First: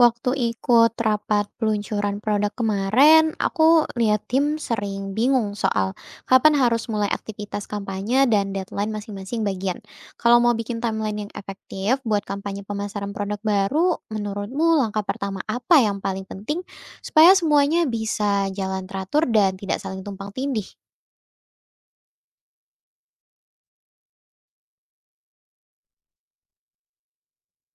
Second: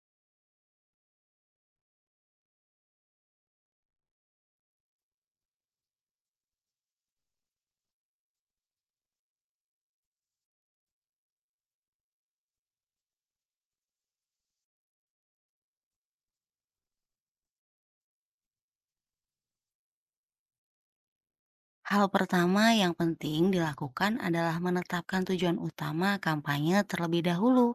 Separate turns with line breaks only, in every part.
Waktu ikut rapat peluncuran produk kemarin, aku lihat tim sering bingung soal kapan harus mulai aktivitas kampanye dan deadline masing-masing bagian. Kalau mau bikin timeline yang efektif buat kampanye pemasaran produk baru, menurutmu langkah pertama apa yang paling penting supaya semuanya bisa jalan teratur dan tidak saling tumpang tindih?
Hal pertama yang penting dilakukan adalah menetapkan tujuan utama kampanye terlebih dahulu,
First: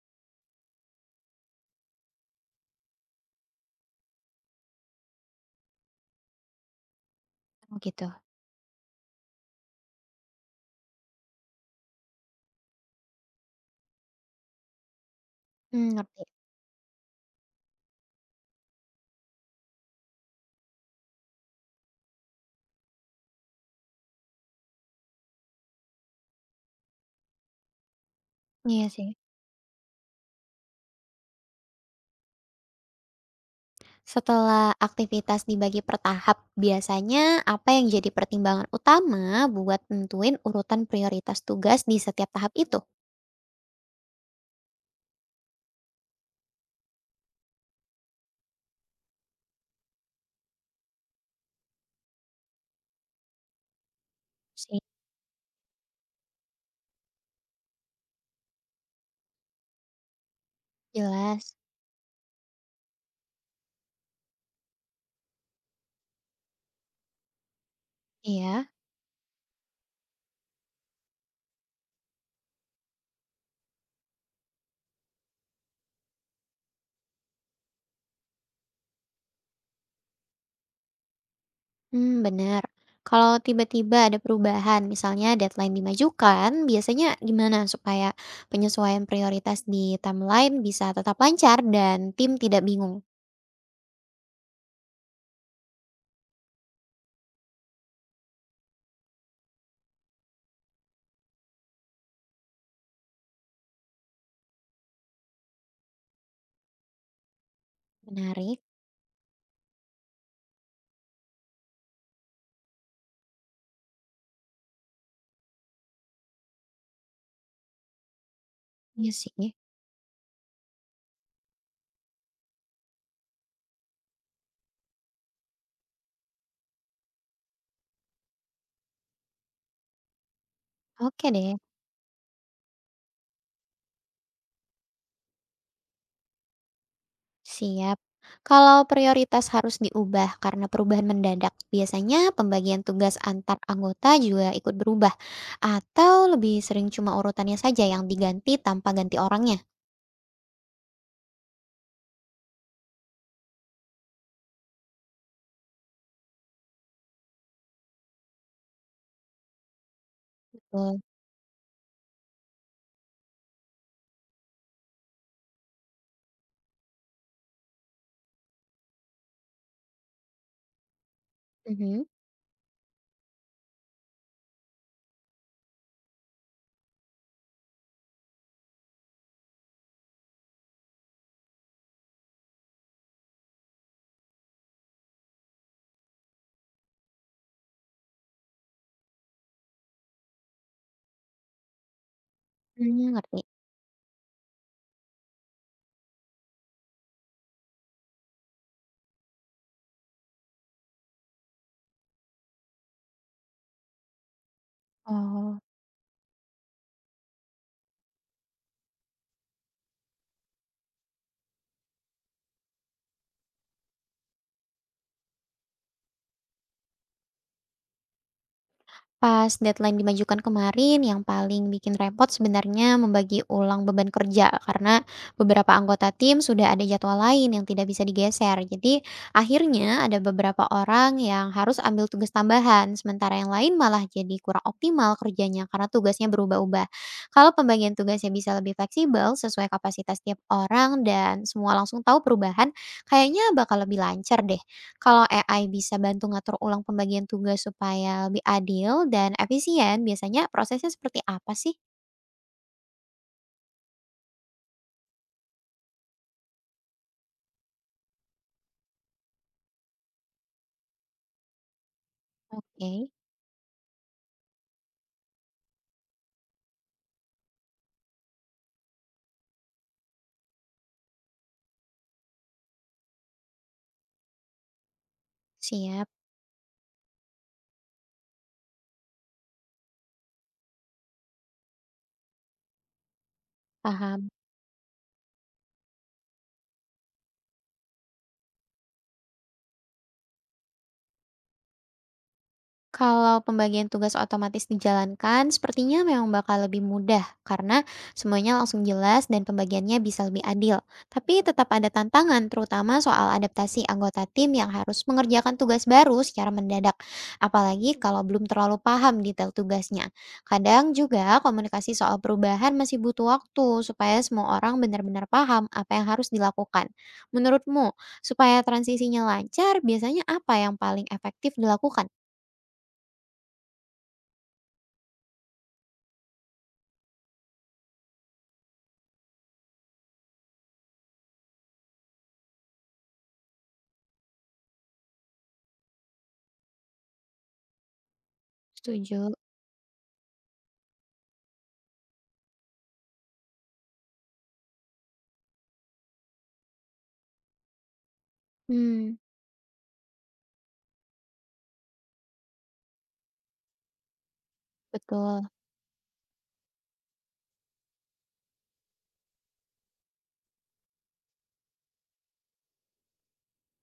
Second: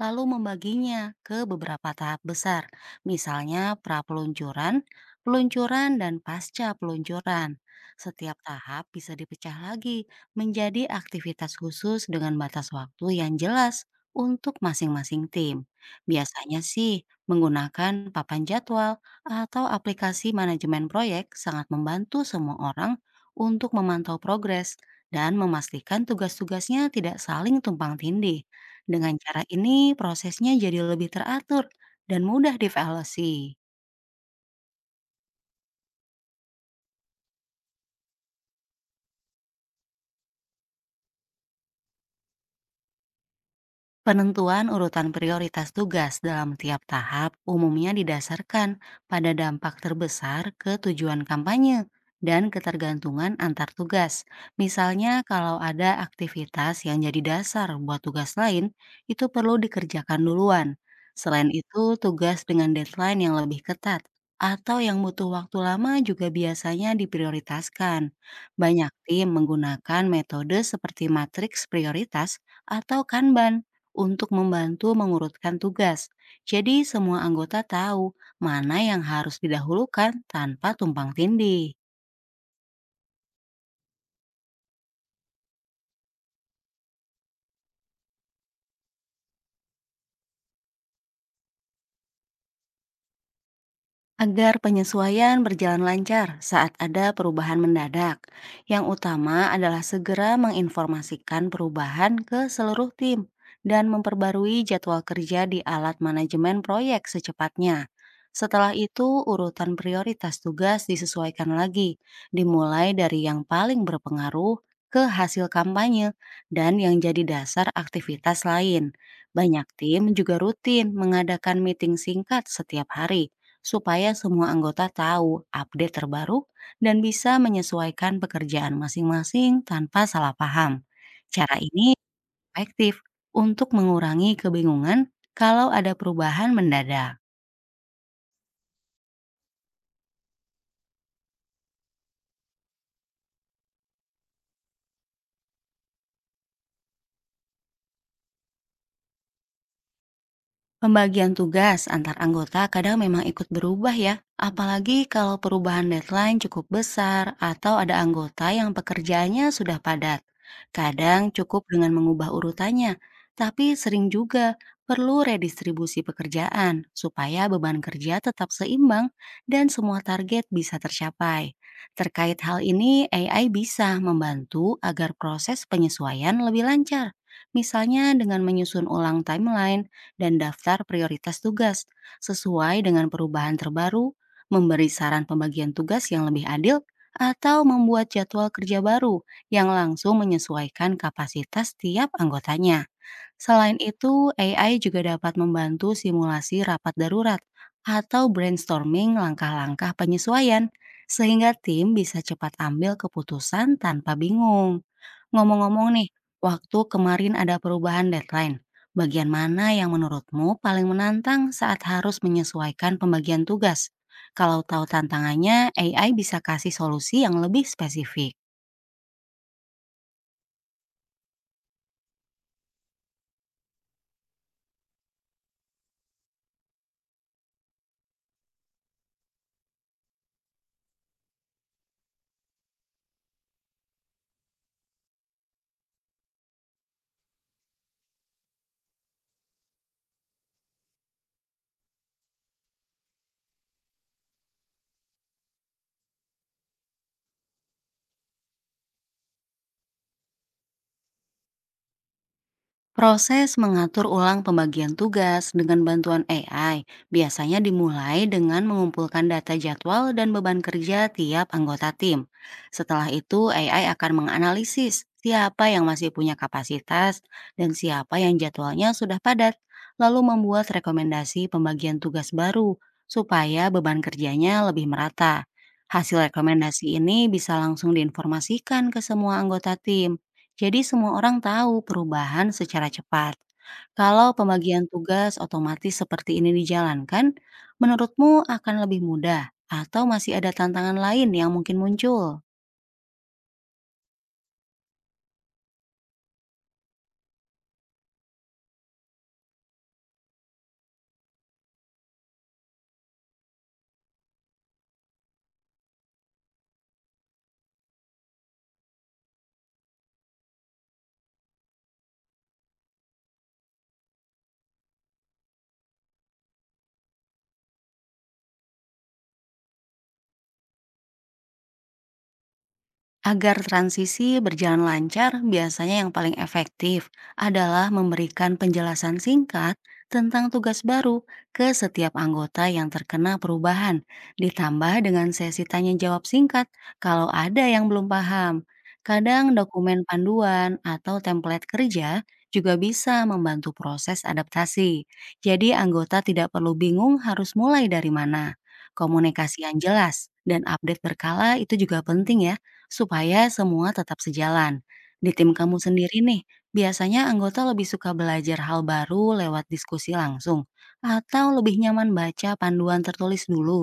lalu membaginya ke beberapa tahap besar, misalnya pra-peluncuran, peluncuran, dan pasca peluncuran.
Oh gitu.
Setiap tahap bisa dipecah lagi menjadi aktivitas khusus dengan batas waktu yang jelas untuk masing-masing tim.
Hmm, ngerti.
Biasanya sih menggunakan papan jadwal atau aplikasi manajemen proyek sangat membantu semua orang untuk memantau progres dan memastikan tugas-tugasnya tidak saling tumpang tindih.
Iya
Dengan
sih.
cara ini, prosesnya jadi lebih teratur dan mudah dievaluasi.
Setelah aktivitas dibagi per tahap, biasanya apa yang jadi pertimbangan utama buat nentuin urutan prioritas tugas di setiap tahap itu?
Penentuan urutan prioritas tugas dalam tiap tahap umumnya didasarkan pada dampak terbesar ke tujuan kampanye dan ketergantungan antar tugas.
Sih.
Misalnya, kalau ada aktivitas yang jadi dasar buat tugas lain, itu perlu dikerjakan duluan. Selain
Jelas.
itu, tugas dengan deadline yang lebih ketat atau yang butuh waktu lama juga biasanya diprioritaskan.
Iya.
Banyak tim menggunakan metode seperti matriks prioritas atau Kanban untuk membantu mengurutkan tugas. Jadi semua anggota tahu mana yang harus didahulukan tanpa tumpang tindih.
Hmm, benar. Kalau tiba-tiba ada perubahan, misalnya deadline dimajukan, biasanya gimana supaya penyesuaian prioritas di timeline bisa tetap lancar dan tim tidak bingung?
Agar penyesuaian berjalan lancar saat ada perubahan mendadak, yang utama adalah segera menginformasikan perubahan ke seluruh tim dan memperbarui jadwal kerja di alat manajemen proyek secepatnya.
Menarik.
Setelah itu, urutan prioritas tugas disesuaikan lagi, dimulai dari yang paling berpengaruh ke hasil kampanye dan yang jadi dasar aktivitas lain.
Iya sih.
Banyak tim juga rutin mengadakan meeting singkat setiap hari supaya semua anggota tahu update terbaru dan bisa menyesuaikan pekerjaan masing-masing tanpa salah paham.
Oke deh.
Cara ini efektif untuk mengurangi kebingungan kalau ada perubahan mendadak.
Siap. Kalau prioritas harus diubah karena perubahan mendadak, biasanya pembagian tugas antar anggota juga ikut berubah, atau lebih sering cuma urutannya saja yang diganti tanpa ganti orangnya.
Pembagian tugas antar anggota kadang memang ikut berubah ya, apalagi kalau perubahan deadline cukup besar atau ada anggota yang pekerjaannya sudah padat.
Betul.
Kadang cukup dengan mengubah urutannya, tapi sering juga perlu redistribusi pekerjaan supaya beban kerja tetap seimbang dan semua target bisa tercapai.
Mhm.
Terkait hal ini, AI bisa membantu agar proses penyesuaian lebih lancar. Misalnya dengan menyusun ulang timeline dan daftar prioritas tugas sesuai dengan perubahan terbaru, memberi saran pembagian tugas yang lebih adil, atau membuat jadwal kerja baru yang langsung menyesuaikan kapasitas tiap anggotanya.
Hmm, ngerti.
Selain itu, AI juga dapat membantu simulasi rapat darurat atau brainstorming langkah-langkah penyesuaian, sehingga tim bisa cepat ambil keputusan tanpa bingung.
Oh.
Ngomong-ngomong nih, waktu kemarin ada perubahan deadline, bagian mana yang menurutmu paling menantang saat harus menyesuaikan pembagian tugas? Kalau tahu tantangannya, AI bisa kasih solusi yang lebih spesifik.
Pas deadline dimajukan kemarin, yang paling bikin repot sebenarnya membagi ulang beban kerja karena beberapa anggota tim sudah ada jadwal lain yang tidak bisa digeser. Jadi, akhirnya ada beberapa orang yang harus ambil tugas tambahan, sementara yang lain malah jadi kurang optimal kerjanya karena tugasnya berubah-ubah. Kalau pembagian tugasnya bisa lebih fleksibel sesuai kapasitas tiap orang dan semua langsung tahu perubahan, kayaknya bakal lebih lancar deh. Kalau AI bisa bantu ngatur ulang pembagian tugas supaya lebih adil dan efisien, biasanya prosesnya seperti apa sih?
Proses mengatur ulang pembagian tugas dengan bantuan AI biasanya dimulai dengan mengumpulkan data jadwal dan beban kerja tiap anggota tim.
Oke,
Setelah itu, AI akan menganalisis siapa yang masih punya kapasitas dan siapa yang jadwalnya sudah padat, lalu membuat rekomendasi pembagian tugas baru supaya beban kerjanya lebih merata.
siap,
Hasil rekomendasi ini bisa langsung diinformasikan ke semua anggota tim. Jadi semua orang tahu perubahan secara cepat. Kalau
paham.
pembagian tugas otomatis seperti ini dijalankan, menurutmu akan lebih mudah atau masih ada tantangan lain yang mungkin muncul?
Kalau pembagian tugas otomatis dijalankan, sepertinya memang bakal lebih mudah karena semuanya langsung jelas dan pembagiannya bisa lebih adil. Tapi tetap ada tantangan, terutama soal adaptasi anggota tim yang harus mengerjakan tugas baru secara mendadak, apalagi kalau belum terlalu paham detail tugasnya. Kadang juga komunikasi soal perubahan masih butuh waktu supaya semua orang benar-benar paham apa yang harus dilakukan. Menurutmu, supaya transisinya lancar, biasanya apa yang paling efektif dilakukan?
Agar transisi berjalan lancar, biasanya yang paling efektif adalah memberikan penjelasan singkat tentang tugas baru ke setiap anggota yang terkena perubahan, ditambah dengan sesi tanya jawab singkat kalau ada yang belum paham.
Setuju.
Kadang dokumen panduan atau template kerja juga bisa membantu proses adaptasi. Jadi anggota tidak perlu bingung harus mulai dari mana.
Mmm,
Komunikasi yang jelas dan update berkala itu juga penting ya supaya semua tetap sejalan. Di
betul.
tim kamu sendiri nih, biasanya anggota lebih suka belajar hal baru lewat diskusi langsung, atau lebih nyaman baca panduan tertulis dulu?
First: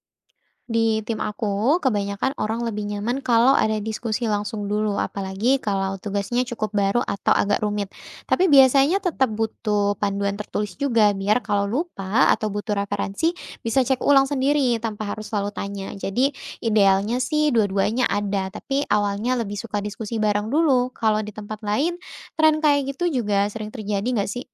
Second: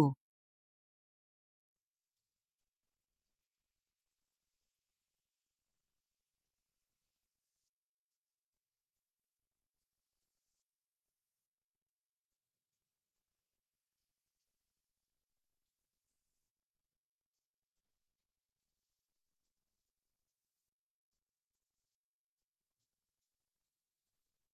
Di tim aku kebanyakan orang lebih nyaman kalau ada diskusi langsung dulu, apalagi kalau tugasnya cukup baru atau agak rumit. Tapi biasanya tetap butuh panduan tertulis juga biar kalau lupa atau butuh referensi bisa cek ulang sendiri tanpa harus selalu tanya. Jadi idealnya sih dua-duanya ada, tapi awalnya lebih suka diskusi bareng dulu. Kalau di tempat lain tren kayak gitu juga sering terjadi nggak sih?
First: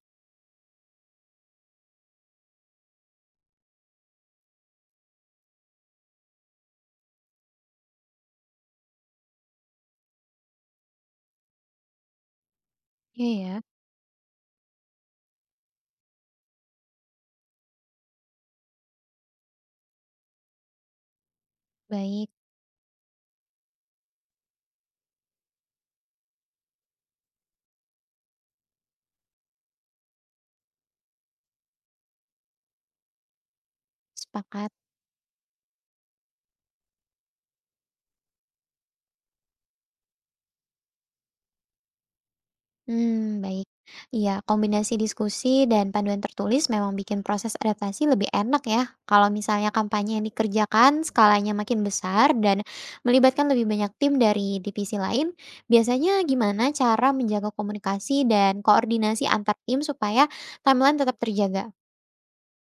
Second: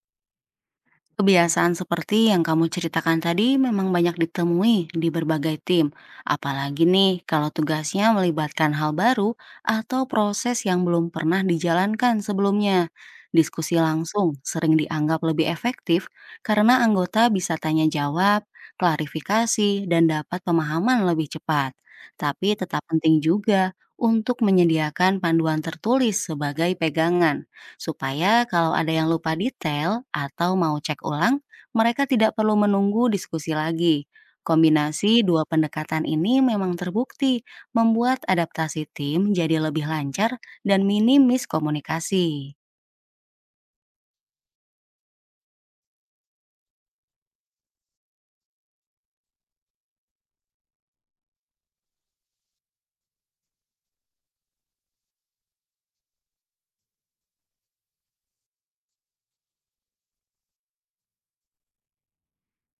Kebiasaan seperti yang kamu ceritakan tadi memang banyak ditemui di berbagai tim, apalagi nih kalau tugasnya melibatkan hal baru atau proses yang belum pernah dijalankan sebelumnya.
Iya ya,
Diskusi langsung sering dianggap lebih efektif karena anggota bisa tanya jawab, klarifikasi, dan dapat pemahaman lebih cepat.
baik,
Tapi tetap penting juga untuk menyediakan panduan tertulis sebagai pegangan supaya kalau ada yang lupa detail atau mau cek ulang, mereka tidak perlu menunggu diskusi lagi.
sepakat.
Kombinasi dua pendekatan ini memang terbukti membuat adaptasi tim jadi lebih lancar dan minim miskomunikasi.
Hmm, baik. Iya, kombinasi diskusi dan panduan tertulis memang bikin proses adaptasi lebih enak ya. Kalau misalnya kampanye yang dikerjakan skalanya makin besar dan melibatkan lebih banyak tim dari divisi lain, biasanya gimana cara menjaga komunikasi dan koordinasi antar tim supaya timeline tetap terjaga?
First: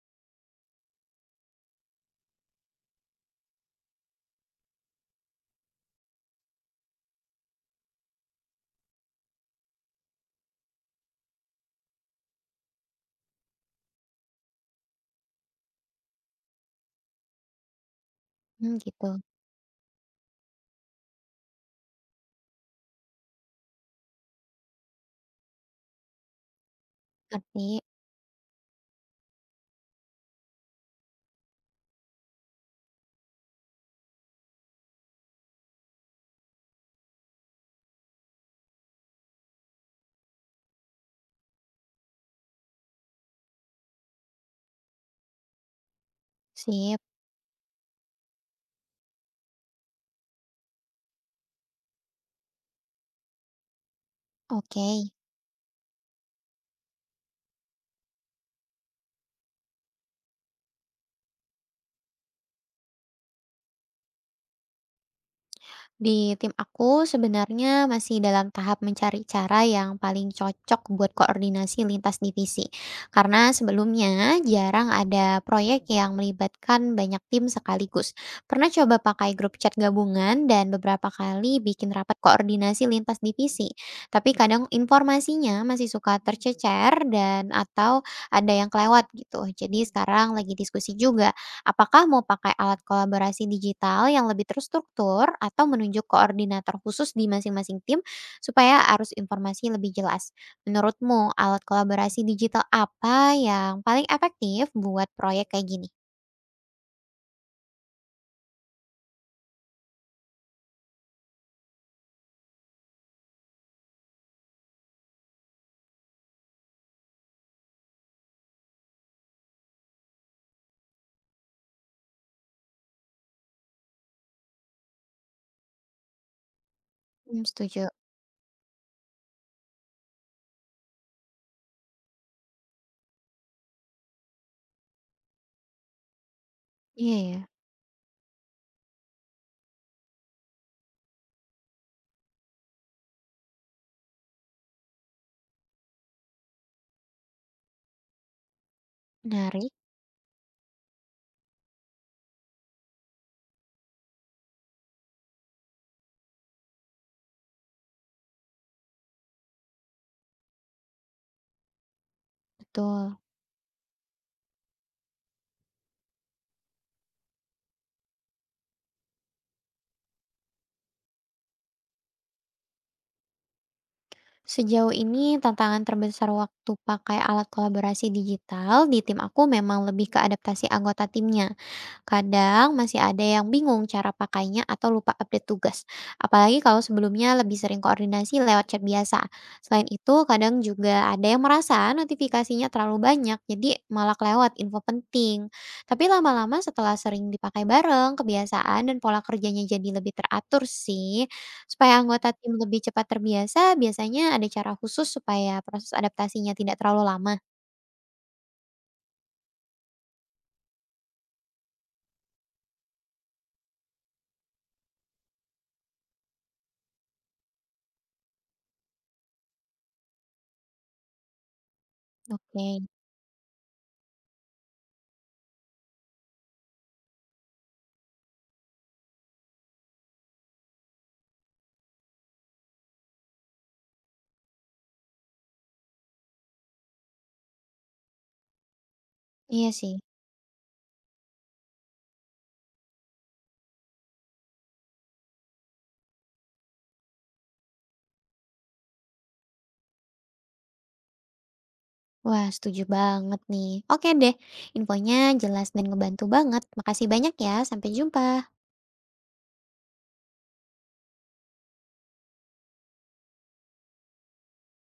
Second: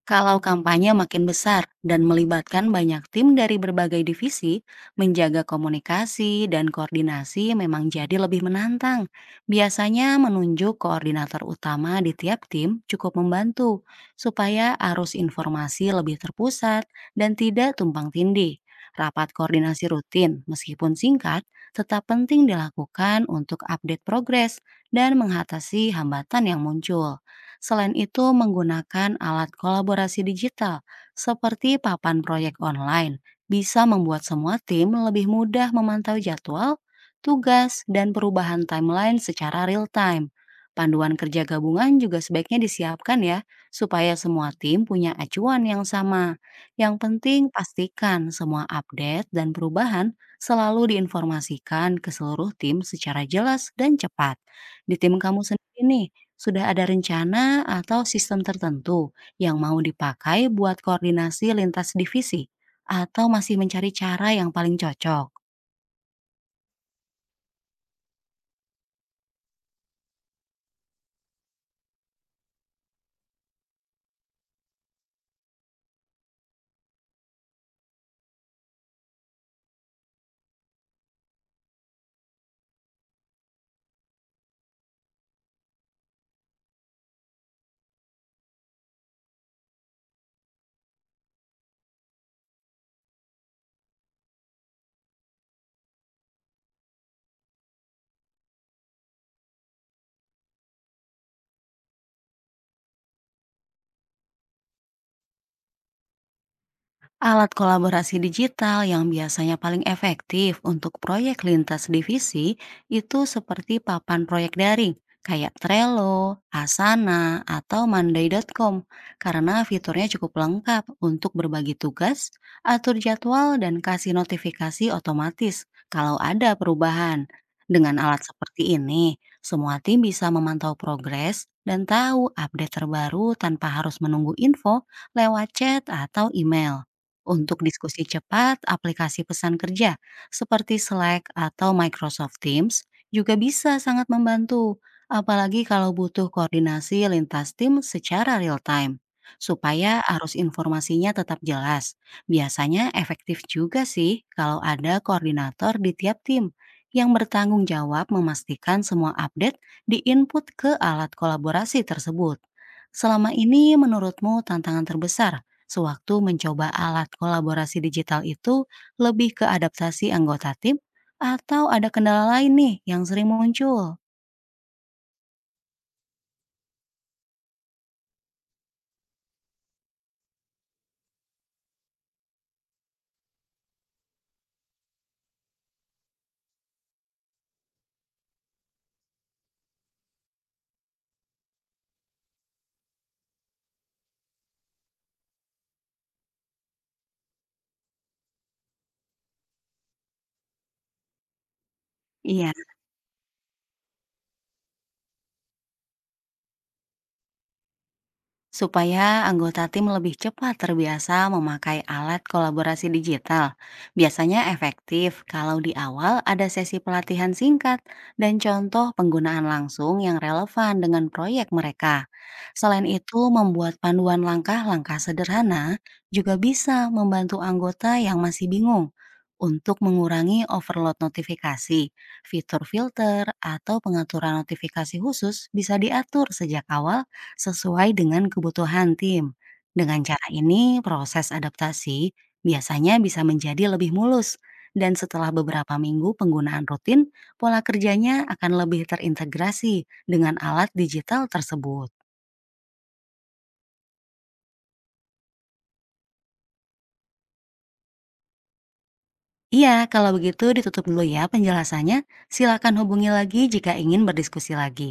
Kalau kampanye makin besar dan melibatkan banyak tim dari berbagai divisi, menjaga komunikasi dan koordinasi memang jadi lebih menantang. Biasanya menunjuk koordinator utama di tiap tim cukup membantu supaya arus informasi lebih terpusat dan tidak tumpang tindih.
Hmm, gitu.
Rapat koordinasi rutin, meskipun singkat, tetap penting dilakukan untuk update progres dan mengatasi hambatan yang muncul.
Ngerti.
Selain itu, menggunakan alat kolaborasi digital seperti papan proyek online bisa membuat semua tim lebih mudah memantau jadwal, tugas, dan perubahan timeline secara real time. Panduan kerja gabungan juga sebaiknya disiapkan ya, supaya semua tim punya acuan yang sama. Yang
Sip.
penting pastikan semua update dan perubahan selalu diinformasikan ke seluruh tim secara jelas dan cepat.
Oke.
Di tim kamu sendiri nih, sudah ada rencana atau sistem tertentu yang mau dipakai buat koordinasi lintas divisi? Atau masih mencari cara yang paling cocok?
Di tim aku sebenarnya masih dalam tahap mencari cara yang paling cocok buat koordinasi lintas divisi. Karena sebelumnya jarang ada proyek yang melibatkan banyak tim sekaligus. Pernah coba pakai grup chat gabungan dan beberapa kali bikin rapat koordinasi lintas divisi. Tapi kadang informasinya masih suka tercecer dan atau ada yang kelewat gitu. Jadi sekarang lagi diskusi juga, apakah mau pakai alat kolaborasi digital yang lebih terstruktur atau menunjuk koordinator khusus di masing-masing tim supaya arus informasi lebih jelas? Menurutmu alat kolaborasi digital apa yang paling efektif buat proyek kayak gini?
Alat kolaborasi digital yang biasanya paling efektif untuk proyek lintas divisi itu seperti papan proyek daring, kayak Trello, Asana, atau Monday.com, karena fiturnya cukup lengkap untuk berbagi tugas, atur jadwal, dan kasih notifikasi otomatis kalau ada perubahan.
Hmm, setuju.
Dengan alat seperti ini, semua tim bisa memantau progres dan tahu update terbaru tanpa harus menunggu info lewat chat atau email.
Iya ya,
Untuk diskusi cepat, aplikasi pesan kerja seperti Slack atau Microsoft Teams juga bisa sangat membantu, apalagi kalau butuh koordinasi lintas tim secara real time.
menarik.
Supaya arus informasinya tetap jelas, biasanya efektif juga sih kalau ada koordinator di tiap tim yang bertanggung jawab memastikan semua update diinput ke alat kolaborasi tersebut.
Betul.
Selama ini, menurutmu tantangan terbesar sewaktu mencoba alat kolaborasi digital itu, lebih ke adaptasi anggota tim atau ada kendala lain nih yang sering muncul?
Sejauh ini tantangan terbesar waktu pakai alat kolaborasi digital di tim aku memang lebih ke adaptasi anggota timnya. Kadang masih ada yang bingung cara pakainya atau lupa update tugas. Apalagi kalau sebelumnya lebih sering koordinasi lewat chat biasa. Selain itu, kadang juga ada yang merasa notifikasinya terlalu banyak, jadi malah kelewat info penting. Tapi lama-lama setelah sering dipakai bareng, kebiasaan dan pola kerjanya jadi lebih teratur sih. Supaya anggota
Iya.
tim lebih cepat terbiasa, biasanya ada cara khusus supaya proses adaptasinya tidak terlalu lama.
Supaya anggota tim lebih cepat terbiasa memakai alat kolaborasi digital, biasanya efektif kalau di awal ada sesi pelatihan singkat dan contoh penggunaan langsung yang relevan dengan proyek mereka.
Oke,
Selain itu, membuat panduan langkah-langkah sederhana juga bisa membantu anggota yang masih bingung untuk mengurangi overload notifikasi. Fitur filter atau pengaturan notifikasi khusus bisa diatur sejak awal sesuai dengan kebutuhan tim.
iya sih.
Dengan cara ini, proses adaptasi biasanya bisa menjadi lebih mulus, dan setelah beberapa minggu penggunaan rutin, pola kerjanya akan lebih terintegrasi dengan alat digital tersebut.
Wah, setuju banget nih. Oke deh, infonya jelas dan ngebantu banget. Makasih banyak ya, sampai jumpa.
Iya, kalau begitu ditutup dulu ya penjelasannya. Silakan hubungi lagi jika ingin berdiskusi lagi.